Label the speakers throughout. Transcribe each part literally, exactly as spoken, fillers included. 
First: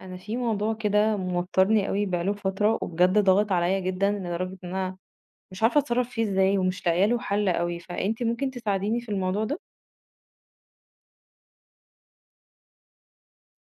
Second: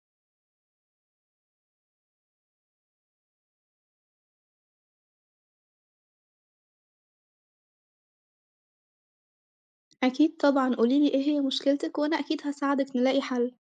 Speaker 1: انا في موضوع كده موترني قوي بقاله فتره، وبجد ضاغط عليا جدا لدرجه ان انا مش عارفه اتصرف فيه ازاي، ومش لاقيه له حل قوي. فانتي ممكن تساعديني في الموضوع ده.
Speaker 2: أكيد طبعًا، قولي لي إيه هي مشكلتِك وأنا أكيد هاساعدِك نلاقي حل.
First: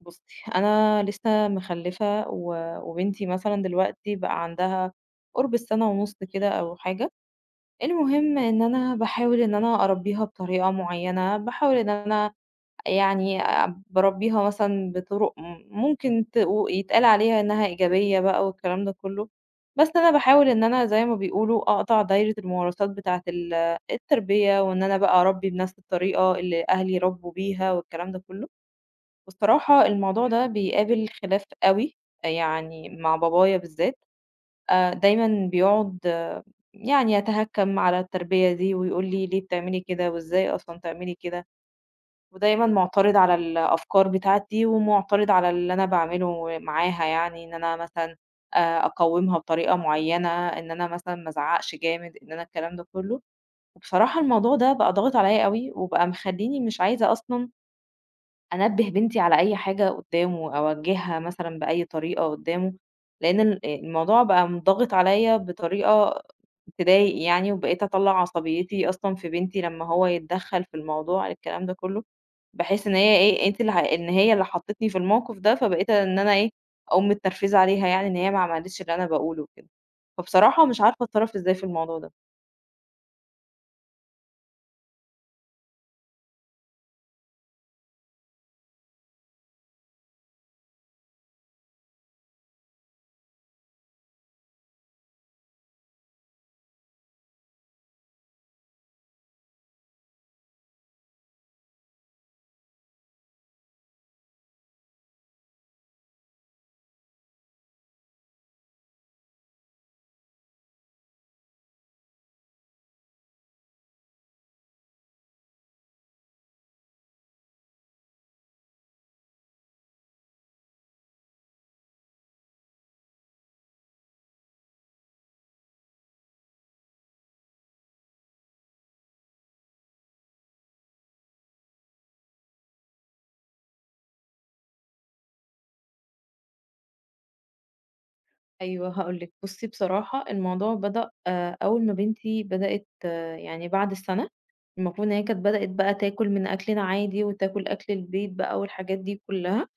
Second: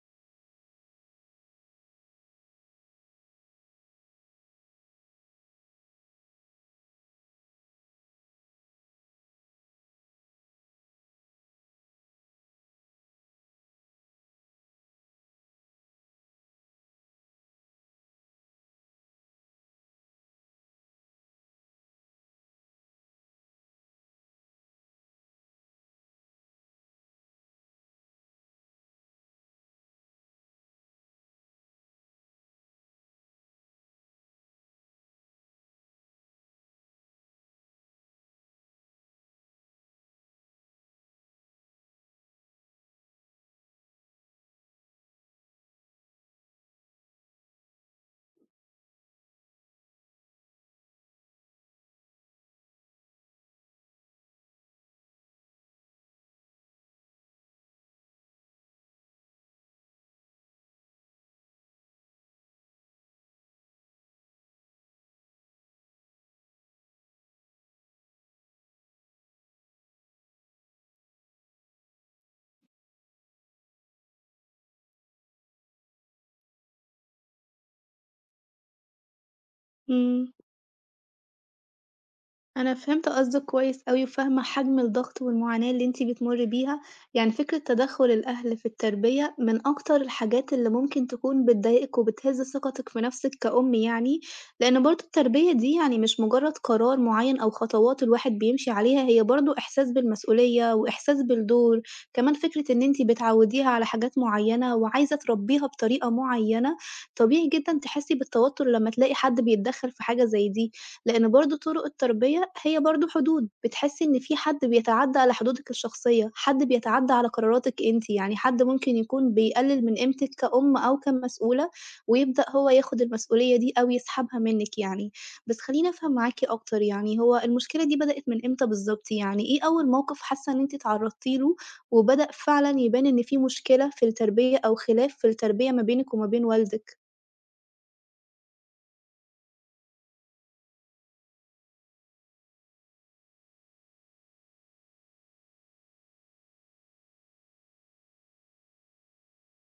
Speaker 1: بصي، انا لسه مخلفه و- وبنتي مثلا دلوقتي بقى عندها قرب السنه ونص كده او حاجه. المهم ان انا بحاول ان انا اربيها بطريقه معينه، بحاول ان انا يعني باربيها مثلًا بطرق م ممكن تقو يتقال عليها إنها إيجابية بقى والكلام ده كله، بس أنا باحاول إن أنا زي ما بيقولوا أقطع دايرة الممارسات بتاعة ال التربية، وإن أنا بقى أربي بنفس الطريقة اللي أهلي ربوا بيها والكلام ده كله. والصراحة الموضوع ده بيقابل خلاف أوي، يعني مع بابايا بالذات. آآ دايمًا بيقعد آه، يعني يتهكم على التربية دي ويقول لي: "ليه بتعملي كده وإزاي أصلًا تعملي كده؟" ودايمًا مُعترض على الأفكار بتاعتي، ومُعترض على اللي أنا باعمله معاها يعني، إن أنا مثلًا آآ أقوّمها بطريقة معيّنة، إن أنا مثلًا ما أزعّقش جامد، إن أنا الكلام ده كلّه. وبصراحة الموضوع ده بقى ضاغط عليّا أوي، وبقى مخلّيني مش عايزة أصلًا أنبّه بنتي على أي حاجة قدّامه، أوجّهها مثلًا بأي طريقة قدّامه، لإن ال الموضوع بقى منضغط عليّا بطريقة تضايق يعني. وبقيت أطلّع عصبيتي أصلًا في بنتي لمّا هو يتدخّل في الموضوع الكلام ده كلّه، بحيث إن هي إيه أنتِ اللي ه إن هي اللي حطّتني في الموقف ده، فبقيت إن أنا إيه أقوم متنرفزة عليها يعني إن هي ما عملتش اللي أنا باقوله وكده.
Speaker 2: إمم.
Speaker 1: فبصراحة مش عارفة أتصرّف إزاي في الموضوع ده.
Speaker 2: أنا فهمت قصدِك كويس أوي، وفاهمة حجم الضغط والمعاناة اللي أنتِ بتمُرّي بيها، يعني فكرة تدخُّل الأهل في التربية من أكتر الحاجات اللي ممكن تكون بتضايقِك وبتهِز ثقتِك في نَفْسِك كأم يعني، لإن برضه التربية دي يعني مش مجرّد قرار معيّن أو خطوات الواحد بيمشي عليها، هي برضه إحساس بالمسؤولية وإحساس بالدور، كمان فكرة إن أنتِ بتعوّديها على حاجات معيّنة وعايزة تربّيها بطريقة معيّنة، طبيعي جدًا تحسّي بالتوتُّر لمّا تلاقي حد بيتدخّل في حاجة زي دي. لإن برضه طُرق التربية هي برضه حدود، بتحسّي إن في حد بيتعدّى على حدودِك الشخصية، حد بيتعدّى على قراراتِك أنتِ، يعني حد ممكن يكون بيقلل من قيمتِك كأم أو كمسؤولة، ويبدأ هو ياخد المسؤولية دي أو يسحبها منِّك يعني. بس خلّيني أفهم معاكِ أكتر، يعني هو المشكلة دي بدأت من إمتى بالضبط؟ يعني إيه أول موقف حاسة إن أنتِ اتعرّضتِ له، وبدأ فعلًا يبان إن في مشكلة في التربية أو خلاف في التربية ما بينِك وما بين والدِك؟
Speaker 1: أيوه هاقول لِك. بُصّي بصراحة الموضوع بدأ آآ أول ما بنتي بدأت آه، يعني بعد السَنة. المفروض إن هي كانت بدأت بقى تاكل من أكلنا عادي وتاكل أكل البيت بقى والحاجات دي كلّها.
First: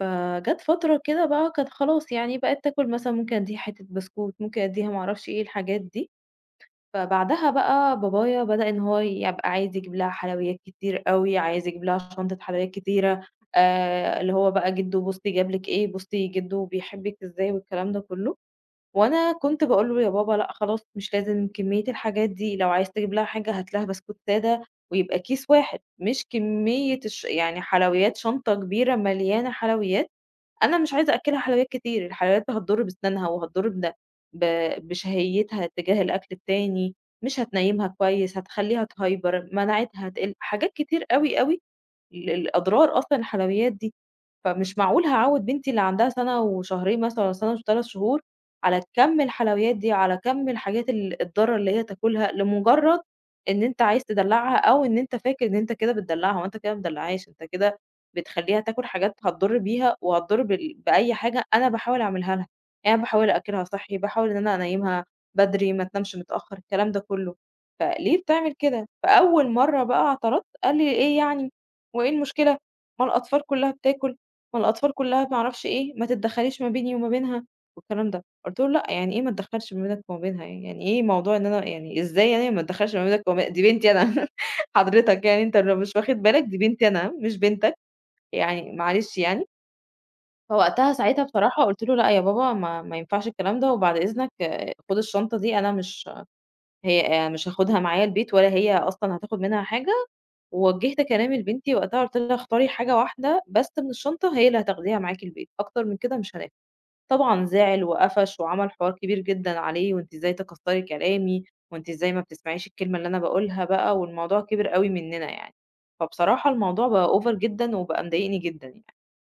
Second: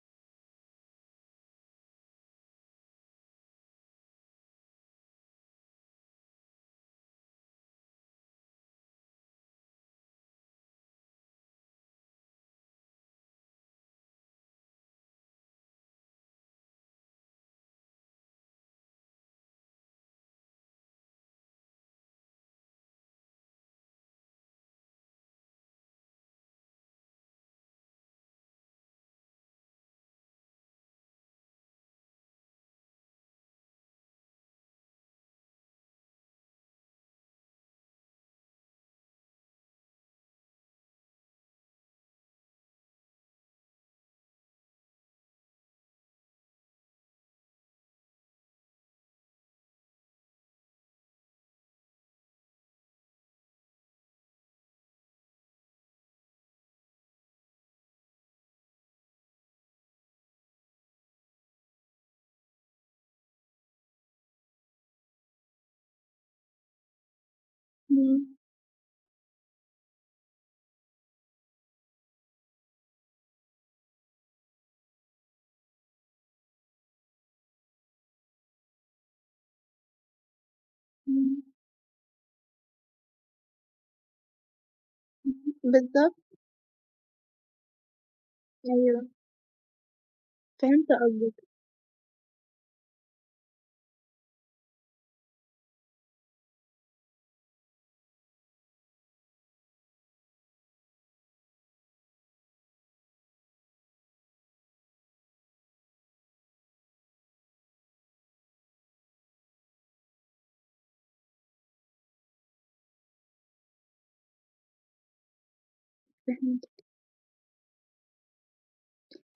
Speaker 1: فجات فترة كده بقى كانت خلاص يعني بقت تاكل مثلًا ممكن أدّيها حتّة بسكوت، ممكن أدّيها ما أعرفش إيه الحاجات دي. فبعدها بقى بابايا بدأ إن هو يبقى عايز يجيب لها حلويات كتير أوي، عايز يجيب لها شنطة حلويات كتيرة. آآ اللي هو بقى جِدّو بُصّي جاب لِك إيه، بُصّي جِدّو بيحبِّك إزاي والكلام ده كلّه. وأنا كنت باقول له: "يا بابا لأ خلاص مش لازم كمية الحاجات دي، لو عايز تجيب لها حاجة هات لها بسكوت سادة ويبقى كيس واحد، مش كمية الش يعني حلويات شنطة كبيرة مليانة حلويات. أنا مش عايزة أأكّلها حلويات كتير، الحلويات دي هتضر بسنانها وهتضر بن ب بشهيتها تجاه الأكل التاني، مش هتنيّمها كويس، هتخلّيها تهيبر، مناعتها هتقل." حاجات كتير أوي، أوي ال الأضرار أصلًا الحلويات دي. فمش معقول هاعوّد بنتي اللي عندها سَنة وشهرين مثلًا والّا سَنة و3 شهور على كَم الحلويات دي، على كَم الحاجات ال الضارة اللي هي تاكلها لمجرد إن أنت عايز تدلّعها أو إن أنت فاكر إن أنت كده بتدلّعها. هو أنت كده ما بتدلّعهاش، أنت كده بتخلّيها تاكل حاجات هتضُر بيها وهتضُر بال بأي حاجة أنا باحاول أعملها لها. يعني أنا باحاول أأكّلها صحّي، باحاول إن أنا أنيّمها بدري، ما تنامش متأخّر، الكلام ده كلّه. فليه
Speaker 2: إمم،
Speaker 1: بتعمل كده؟ فأول مرّة بقى اعترضت قال لي: "إيه يعني؟" وإيه المشكلة؟ ما الأطفال كلّها بتاكل، ما الأطفال كلّها ما أعرفش إيه، ما تتدخّليش ما بيني وما بينها والكلام ده. قُلت له: "لأ، يعني إيه ما اتدخّلش ما بينك وما بينها يعني؟! يعني إيه موضوع
Speaker 2: إمم،
Speaker 1: إن أنا يعني إزاي يعني ما اتدخّلش ما بينك وما بين دي بنتي أنا حضرتك يعني أنت لو مش
Speaker 2: بالضبط،
Speaker 1: واخد بالك دي بنتي أنا مش بنتك، يعني
Speaker 2: أيوه،
Speaker 1: معلش يعني."
Speaker 2: فهمت
Speaker 1: فوقتها ساعتها
Speaker 2: قصدِك.
Speaker 1: بصراحة قُلت له: "لأ يا بابا ما ما ينفعش الكلام ده وبعد إذنك آه، خُد الشنطة دي أنا مش هي آه، مش هاخدها معايا البيت ولا هي أصلًا هتاخد منها حاجة" ووجّهت كلامي لبنتي وقتها قُلت لها: "اختاري حاجة واحدة بس من الشنطة هي اللي هتاخديها معاكِ البيت، أكتر من كده مش هناخد." طبعًا زعل وقفش وعمل حوار كبير جدًا عليه: "وأنتِ إزاي تكسّري كلامي، وأنتِ إزاي ما بتسمعيش الكلمة اللي أنا باقولها بقى؟" والموضوع كبر أوي مننا يعني. فبصراحة
Speaker 2: فهمت.
Speaker 1: الموضوع بقى over جدًا وبقى مضايقني جدًا يعني.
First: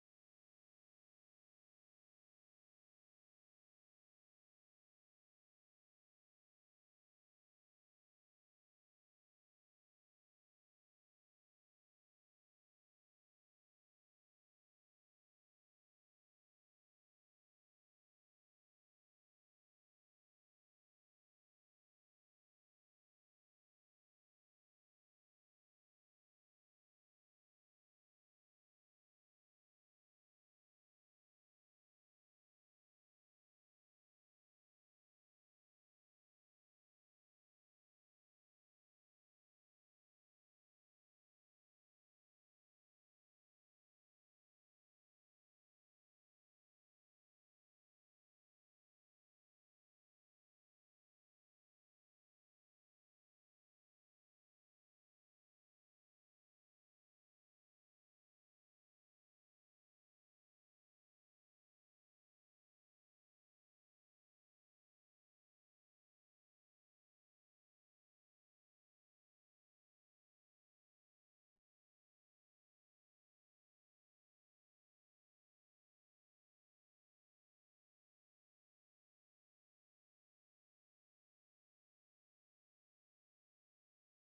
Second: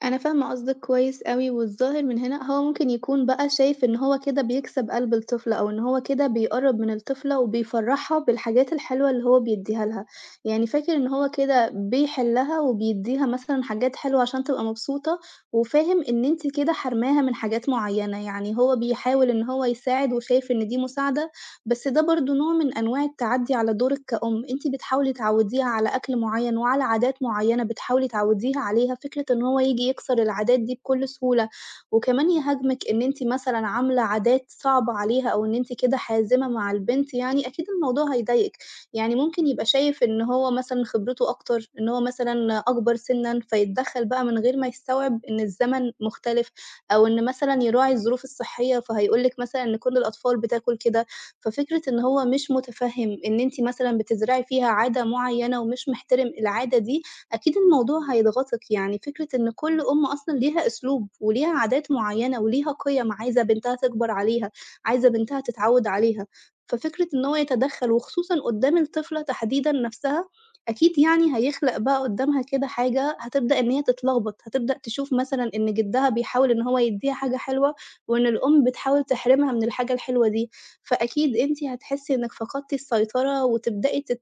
Speaker 2: أنا فاهمة قصدِك كويس أوي، والظاهر من هنا هو ممكن يكون بقى شايف إن هو كده بيكسب قلب الطفلة، أو إن هو كده بيقرّب من الطفلة وبيفرّحها بالحاجات الحلوة اللي هو بيدّيها لها، يعني فاكر إن هو كده بيحِلّها وبيدّيها مثلًا حاجات حلوة عشان تبقى مبسوطة، وفاهم إن أنتِ كده حارماها من حاجات معيّنة، يعني هو بيحاول إن هو يساعد وشايف إن دي مساعدة، بس ده برضه نوع من أنواع التعدّي على دورِك كأم، أنتِ بتحاولي تعوّديها على أكل معيّن وعلى عادات معيّنة بتحاولي تعوّديها عليها، فكرة إن هو ييجي يكسر العادات دي بكل سهولة، وكمان يهاجمِك إن أنتِ مثلًا عاملة عادات صعبة عليها أو إن أنتِ كده حازمة مع البنت يعني، أكيد الموضوع هيضايقِك، يعني ممكن يبقى شايف إن هو مثلًا خبرته أكتر، إن هو مثلًا أكبر سِنًا، فيتدخّل بقى من غير ما يستوعب إن الزمن مختلف، أو إن مثلًا يراعي الظروف الصحية، فهيقول لِك مثلًا إن كل الأطفال بتاكل كده، ففكرة إن هو مش متفهِّم إن أنتِ مثلًا بتزرعي فيها عادة معيّنة ومش محترم العادة دي، أكيد الموضوع هيضغطِك، يعني فكرة إن كل أم أصلًا ليها أسلوب وليها عادات معيّنة وليها قِيَم عايزة بنتها تكبر عليها، عايزة بنتها تتعوّد عليها، ففكرة إن هو يتدخّل وخصوصًا قُدّام الطفلة تحديدًا نَفْسها، أكيد يعني هيخلق بقى قُدّامها كده حاجة هتبدأ إن هي تتلخبط، هتبدأ تشوف مثلًا إن جدّها بيحاول إن هو يدّيها حاجة حلوة وإن الأم بتحاول تحرمها من الحاجة الحلوة دي. فأكيد أنتِ هتحسّي إنِّك فقدتِ السيطرة وتبدئي تت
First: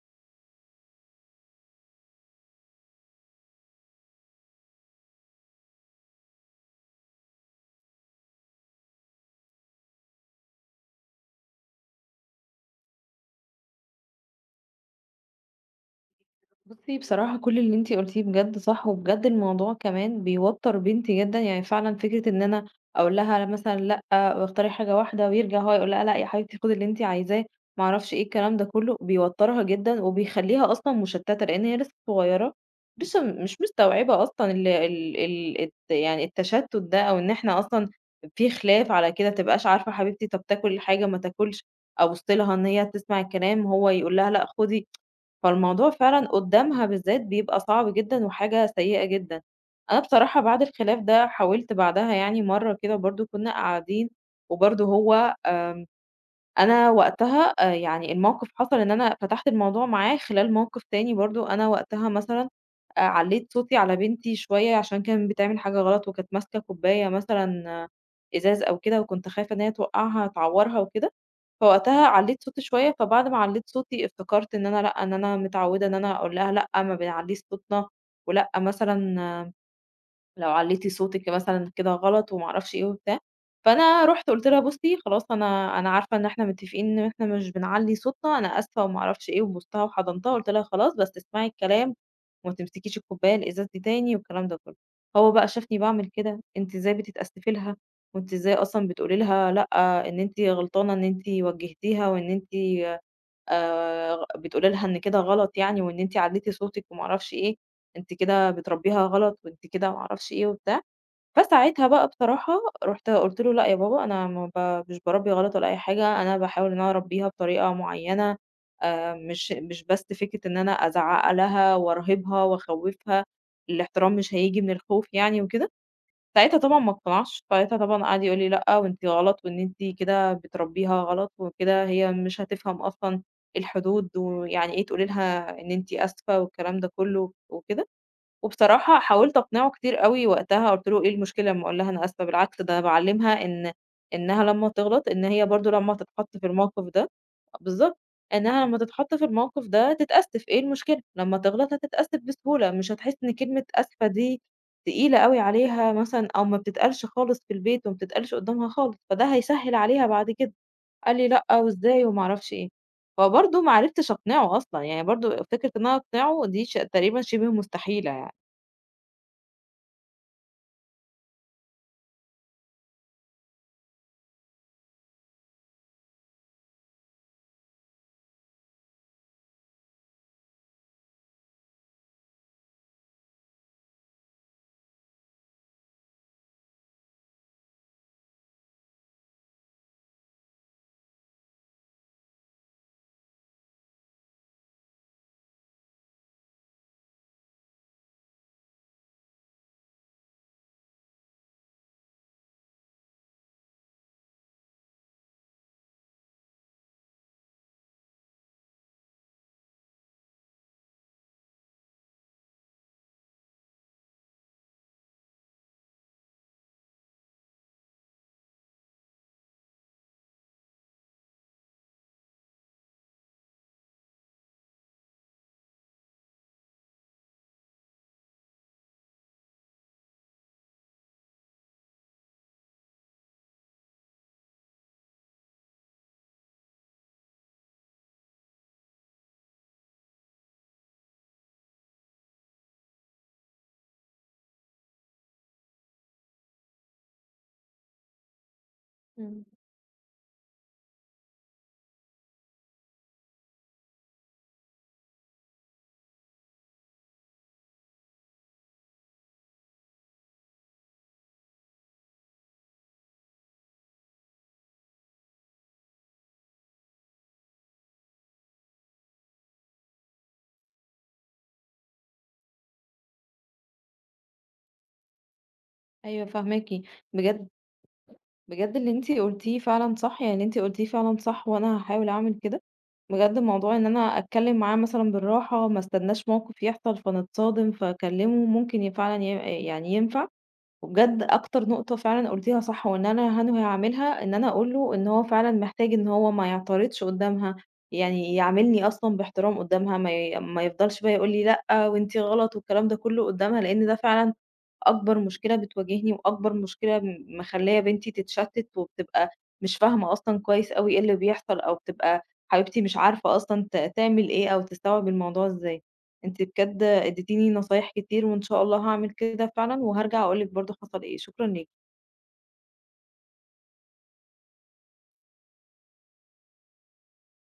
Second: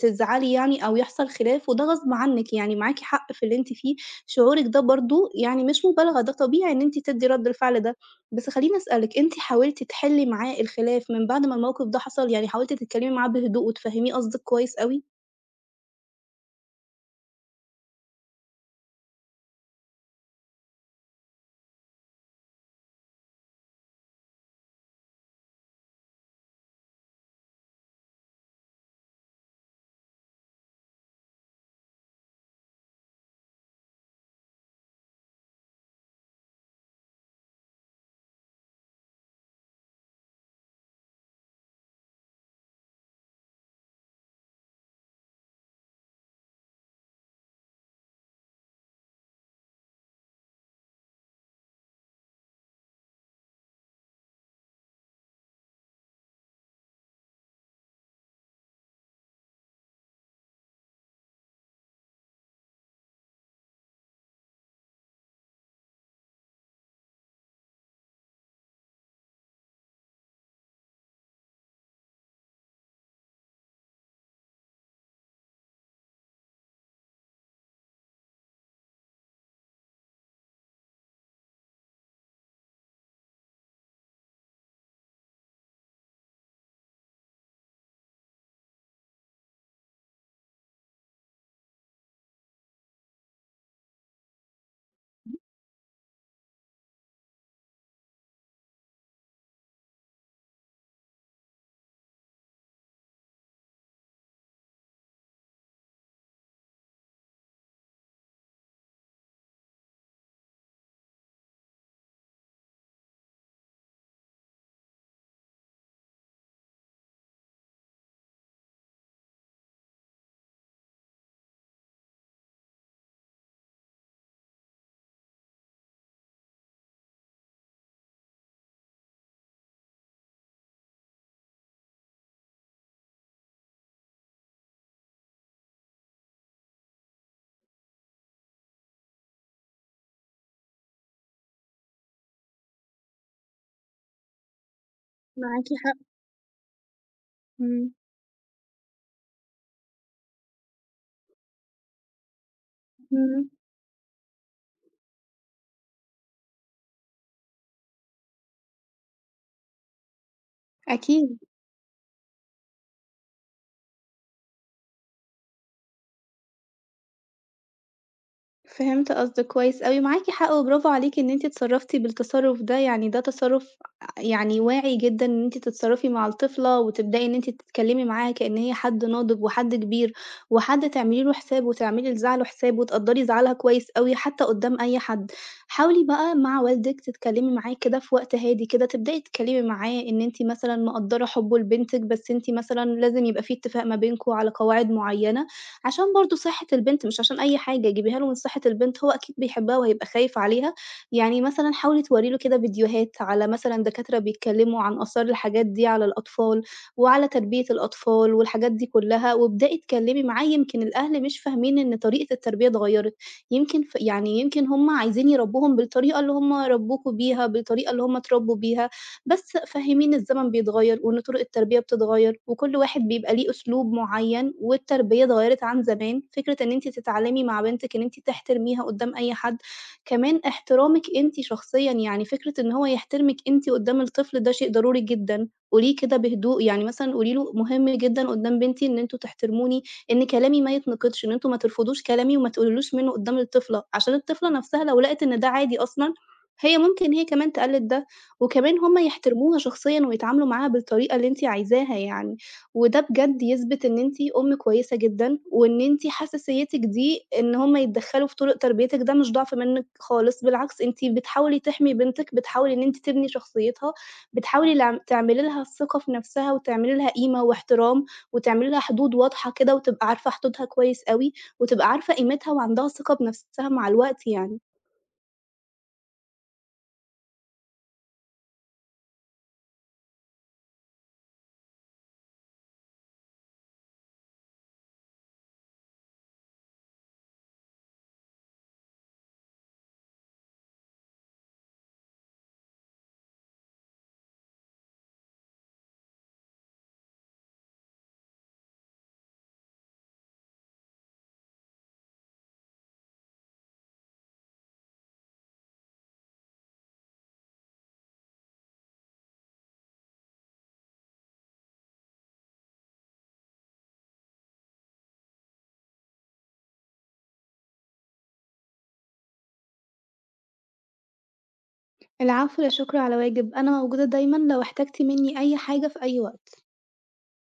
Speaker 2: تزعلي يعني أو يحصل خلاف وده غصب عنِّك، يعني معاكِ حق في اللي أنتِ فيه، شعورِك ده برضه يعني مش مبالغة، ده طبيعي إن أنتِ تدّي رَد الفعل ده. بس خلّيني أسألِك، أنتِ حاولتِ تحلّي معاه الخلاف من بعد ما الموقف ده حصل؟ يعني حاولتِ تتكلّمي معاه بهدوء وتفهّميه قصدِك كويس أوي؟
Speaker 1: بُصّي، بصراحة كل اللي أنتِ قُلتيه بجد صح، وبجد الموضوع كمان بيوتّر بنتي جدًا، يعني فعلًا فكرة إن أنا أقول لها مثلًا لأ، واختاري حاجة واحدة ويرجع هو يقول لها لأ يا حبيبتي خدي اللي أنتِ عايزاه، ما أعرفش إيه الكلام ده كلّه، بيوتّرها جدًا وبيخلّيها أصلًا مشتتة، لإن هي لسه صغيرة. لسه مش مستوعبة أصلًا ال ال ال الت يعني التشتت ده، أو إن إحنا أصلًا في خلاف على كده، ما تبقاش عارفة حبيبتي طب تاكل الحاجة ما تاكلش، أبُص لها إن هي تسمع الكلام، هو يقول لها لأ خدي. فالموضوع فعلًا قدّامها بالذات بيبقى صعب جدًا وحاجة سيئة جدًا. أنا بصراحة بعد الخلاف ده حاولت بعدها يعني مرّة كده برضه كُنّا قاعدين وبرضه هو أنا وقتها آآ يعني الموقِف حصل إن أنا فتحت الموضوع معاه خلال موقِف تاني برضه. أنا وقتها مثلًا آآ علّيت صوتي على بنتي شوية عشان كانت بتعمل حاجة غلط وكانت ماسكة كوباية مثلًا آه، إزاز أو كده، وكنت خايفة إن هي توقّعها تعوّرها وكده. فوقتها علّيت صوتي شوية، فبعد ما علّيت صوتي افتكرت إن أنا لأ، إن أنا متعوّدة إن أنا أقول لها لأ، ما بنعلّيش صوتنا، ولأ مثلًا لو علّيتِ صوتِك مثلًا كده غلط وما أعرفش إيه وبتاع. فأنا رُحت قُلت لها: "بُصّي خلاص أنا أنا عارفة إن إحنا متّفقين إن إحنا مش بنعلّي صوتنا، أنا آسفة" وما أعرفش إيه، وبوستها وحضنتها وقُلت لها: "خلاص بس اسمعي الكلام وما تمسكيش الكوباية الإزاز دي تاني" والكلام ده كلّه. هو بقى شافني باعمل كده: "أنتِ إزاي بتتأسفي لها وأنتِ إزاي أصلًا بتقولي لها لأ، إن أنتِ غلطانة إن أنتِ وجّهتيها وإن أنتِ آآ بتقولي لها إن كده غلط يعني وإن أنتِ علّيتِ صوتِك وما أعرفش إيه، أنتِ كده بتربّيها غلط وأنتِ كده ما أعرفش إيه وبتاع." فساعتها بقى بصراحة رُحت قُلت له: "لأ يا بابا أنا ما ب مش باربّي غلط ولا أي حاجة، أنا باحاول إن أنا أربّيها بطريقة معيّنة، آآ مش مش بس فكرة إن أنا أزعّق لها وأرهِبها وأخوّفها، الاحترام مش هييجي من الخوف يعني وكده." ساعتها طبعًا ما اقتنعش، ساعتها طبعًا قعد يقول لي: "لأ وأنتِ غلط وإن أنتِ كده بتربّيها غلط وكده، هي مش هتفهم أصلًا الحدود ويعني إيه تقولي لها إن أنتِ آسفة." والكلام ده كُلّه وكده. وبصراحة حاولت أقنعه كتير أوي وقتها، قُلت له: "إيه المشكلة أمّا أقول لها أنا آسفة، بالعكس ده أنا باعلّمها إن إنّها لمّا تغلط إن هي
Speaker 2: معاكِ
Speaker 1: برضه لمّا
Speaker 2: حق،
Speaker 1: تتحط في الموقف ده"
Speaker 2: إمم.
Speaker 1: بالضبط، إنّها لمّا تتحط في الموقف ده تتأسف، إيه المشكلة؟ لمّا تغلط هتتأسف بسهولة، مش هتحس إن
Speaker 2: إمم،
Speaker 1: كلمة آسفة دي تقيلة أوي عليها مثلًا أو ما بتتقالش خالص في البيت وما بتتقالش قدّامها خالص، فده هيسهِّل عليها بعد كده. قال لي:
Speaker 2: أكيد.
Speaker 1: "لأ، وإزاي؟" وما أعرفش إيه. فبرضه ما عرفتش أقنعه أصلًا، يعني برضه فكرة إن أنا أقنعه دي ش تقريبًا شِبه مستحيلة يعني.
Speaker 2: فهمت قصدِك كويس أوي، معاكِ حق وبرافو عليكِ إن أنتِ اتصرّفتِ بالتصرُّف ده، يعني ده تصرُّف يعني واعي جدًا إن أنتِ تتصرّفي مع الطفلة وتبدئي إن أنتِ تتكلّمي معاها كإن هي حد ناضج وحد كبير وحد تعملي له حساب وتعملي لزعله حساب وتقدّري زعلها كويس أوي حتى قُدّام أي حد. حاولي بقى مع والدِك تتكلّمي معاه كده في وقت هادي كده، تبدئي تتكلّمي معاه إن أنتِ مثلًا مقدّرة حُبّه لبنتِك، بس أنتِ مثلًا لازم يبقى في اتفاق ما بينكم على قواعد معيّنة عشان برضه صحّة البنت مش عشان أي حاجة، جيبيها له من صحّة البنت، هو أكيد بيحبها وهيبقى خايف عليها، يعني مثلًا حاولي تورّي له كده فيديوهات على مثلًا دكاترة بيتكلّموا عن آثار الحاجات دي على الأطفال، وعلى تربية الأطفال والحاجات دي كلّها، وابدئي اتكلّمي معاه، يمكن الأهل مش فاهمين إن طريقة التربية اتغيّرت، يمكن ف يعني يمكن هُم عايزين يربّوهم بالطريقة اللي هُم ربّوكوا بيها، بالطريقة اللي هُم اتربّوا بيها. بس فهّميني الزمن بيتغيّر وإن طُرق التربية بتتغيّر وكل واحد بيبقى ليه أسلوب معيّن والتربية اتغيّرت عن زمان، فكرة إن أنتِ تتعلّمي مع بنتِك إن أنتِ تحترميها قُدّام أي حد، كمان احترامِك أنتِ شخصيًا، يعني فكرة إن هو يحترمِك أنتِ قُدّام الطفل ده شيء ضروري جدًا، قوليه كده بهدوء، يعني مثلًا قولي له مهم جدًا قُدّام بنتي إن أنتم تحترموني، إن كلامي ما يتنقدش، إن أنتم ما ترفضوش كلامي وما تقللوش منّه قُدّام الطفلة، عشان الطفلة نَفْسها لو لقِت إن ده عادي أصلًا، هي ممكن هي كمان تقلِّد ده. وكمان هم
Speaker 1: إمم.
Speaker 2: يحترموها شخصيًا ويتعاملوا معاها بالطريقة اللي أنتِ عايزاها يعني، وده بجد يثبت إن أنتِ أم كويسة جدًا، وإن أنتِ حساسيتِك دي إن هم يتدخّلوا في طرق تربيتِك ده مش ضعف منِّك خالص، بالعكس أنتِ بتحاولي تحمي بنتِك، بتحاولي إن أنتِ تبني شخصيتها، بتحاولي لع تعملي لها الثقة في نفسها وتعملي لها قيمة واحترام، وتعملي لها حدود واضحة كده وتبقى عارفة حدودها كويس أوي، وتبقى عارفة قيمتها وعندها ثقة بنفسها مع الوقت يعني.
Speaker 1: أيوه فاهماكِ. بجد، بجد اللي أنتِ قُلتيه فعلًا صح، يعني اللي أنتِ قُلتيه فعلًا صح وأنا هاحاول أعمل كده. بجد موضوع إن أنا أتكلّم معاه مثلًا بالراحة، ما استناش موقف يحصل فنتصادم فاكلّمه، ممكن ي فعلًا ي يعني ينفع. وبجد أكتر نقطة فعلًا قُلتيها صح وإن أنا هانوي هاعملها، إن أنا أقول له إن هو فعلًا محتاج إن هو ما يعترضش قُدّامها، يعني يعاملني أصلًا باحترام قُدّامها، ما ي ما يفضلش بقى يقول لي لأ وأنتِ غلط والكلام ده كُلّه قُدّامها، لإن ده فعلًا أكبر مشكلة بتواجهني، وأكبر مشكلة م مخلية بنتي تتشتت، وبتبقى مش فاهمة أصلًا كويس أوي إيه اللي بيحصل، أو بتبقى حبيبتي مش عارفة أصلًا ت تعمل إيه أو تستوعب الموضوع إزاي. أنتِ بجد اديتيني نصايح كتير، وإن شاء الله هاعمل كده فعلًا، وهارجع أقول لِك برضه حصل إيه. شكرًا ليكِ.
Speaker 2: العفو، لا شكر على واجب، أنا موجودة دايمًا لو احتجتِ منّي أي حاجة في أي وقت.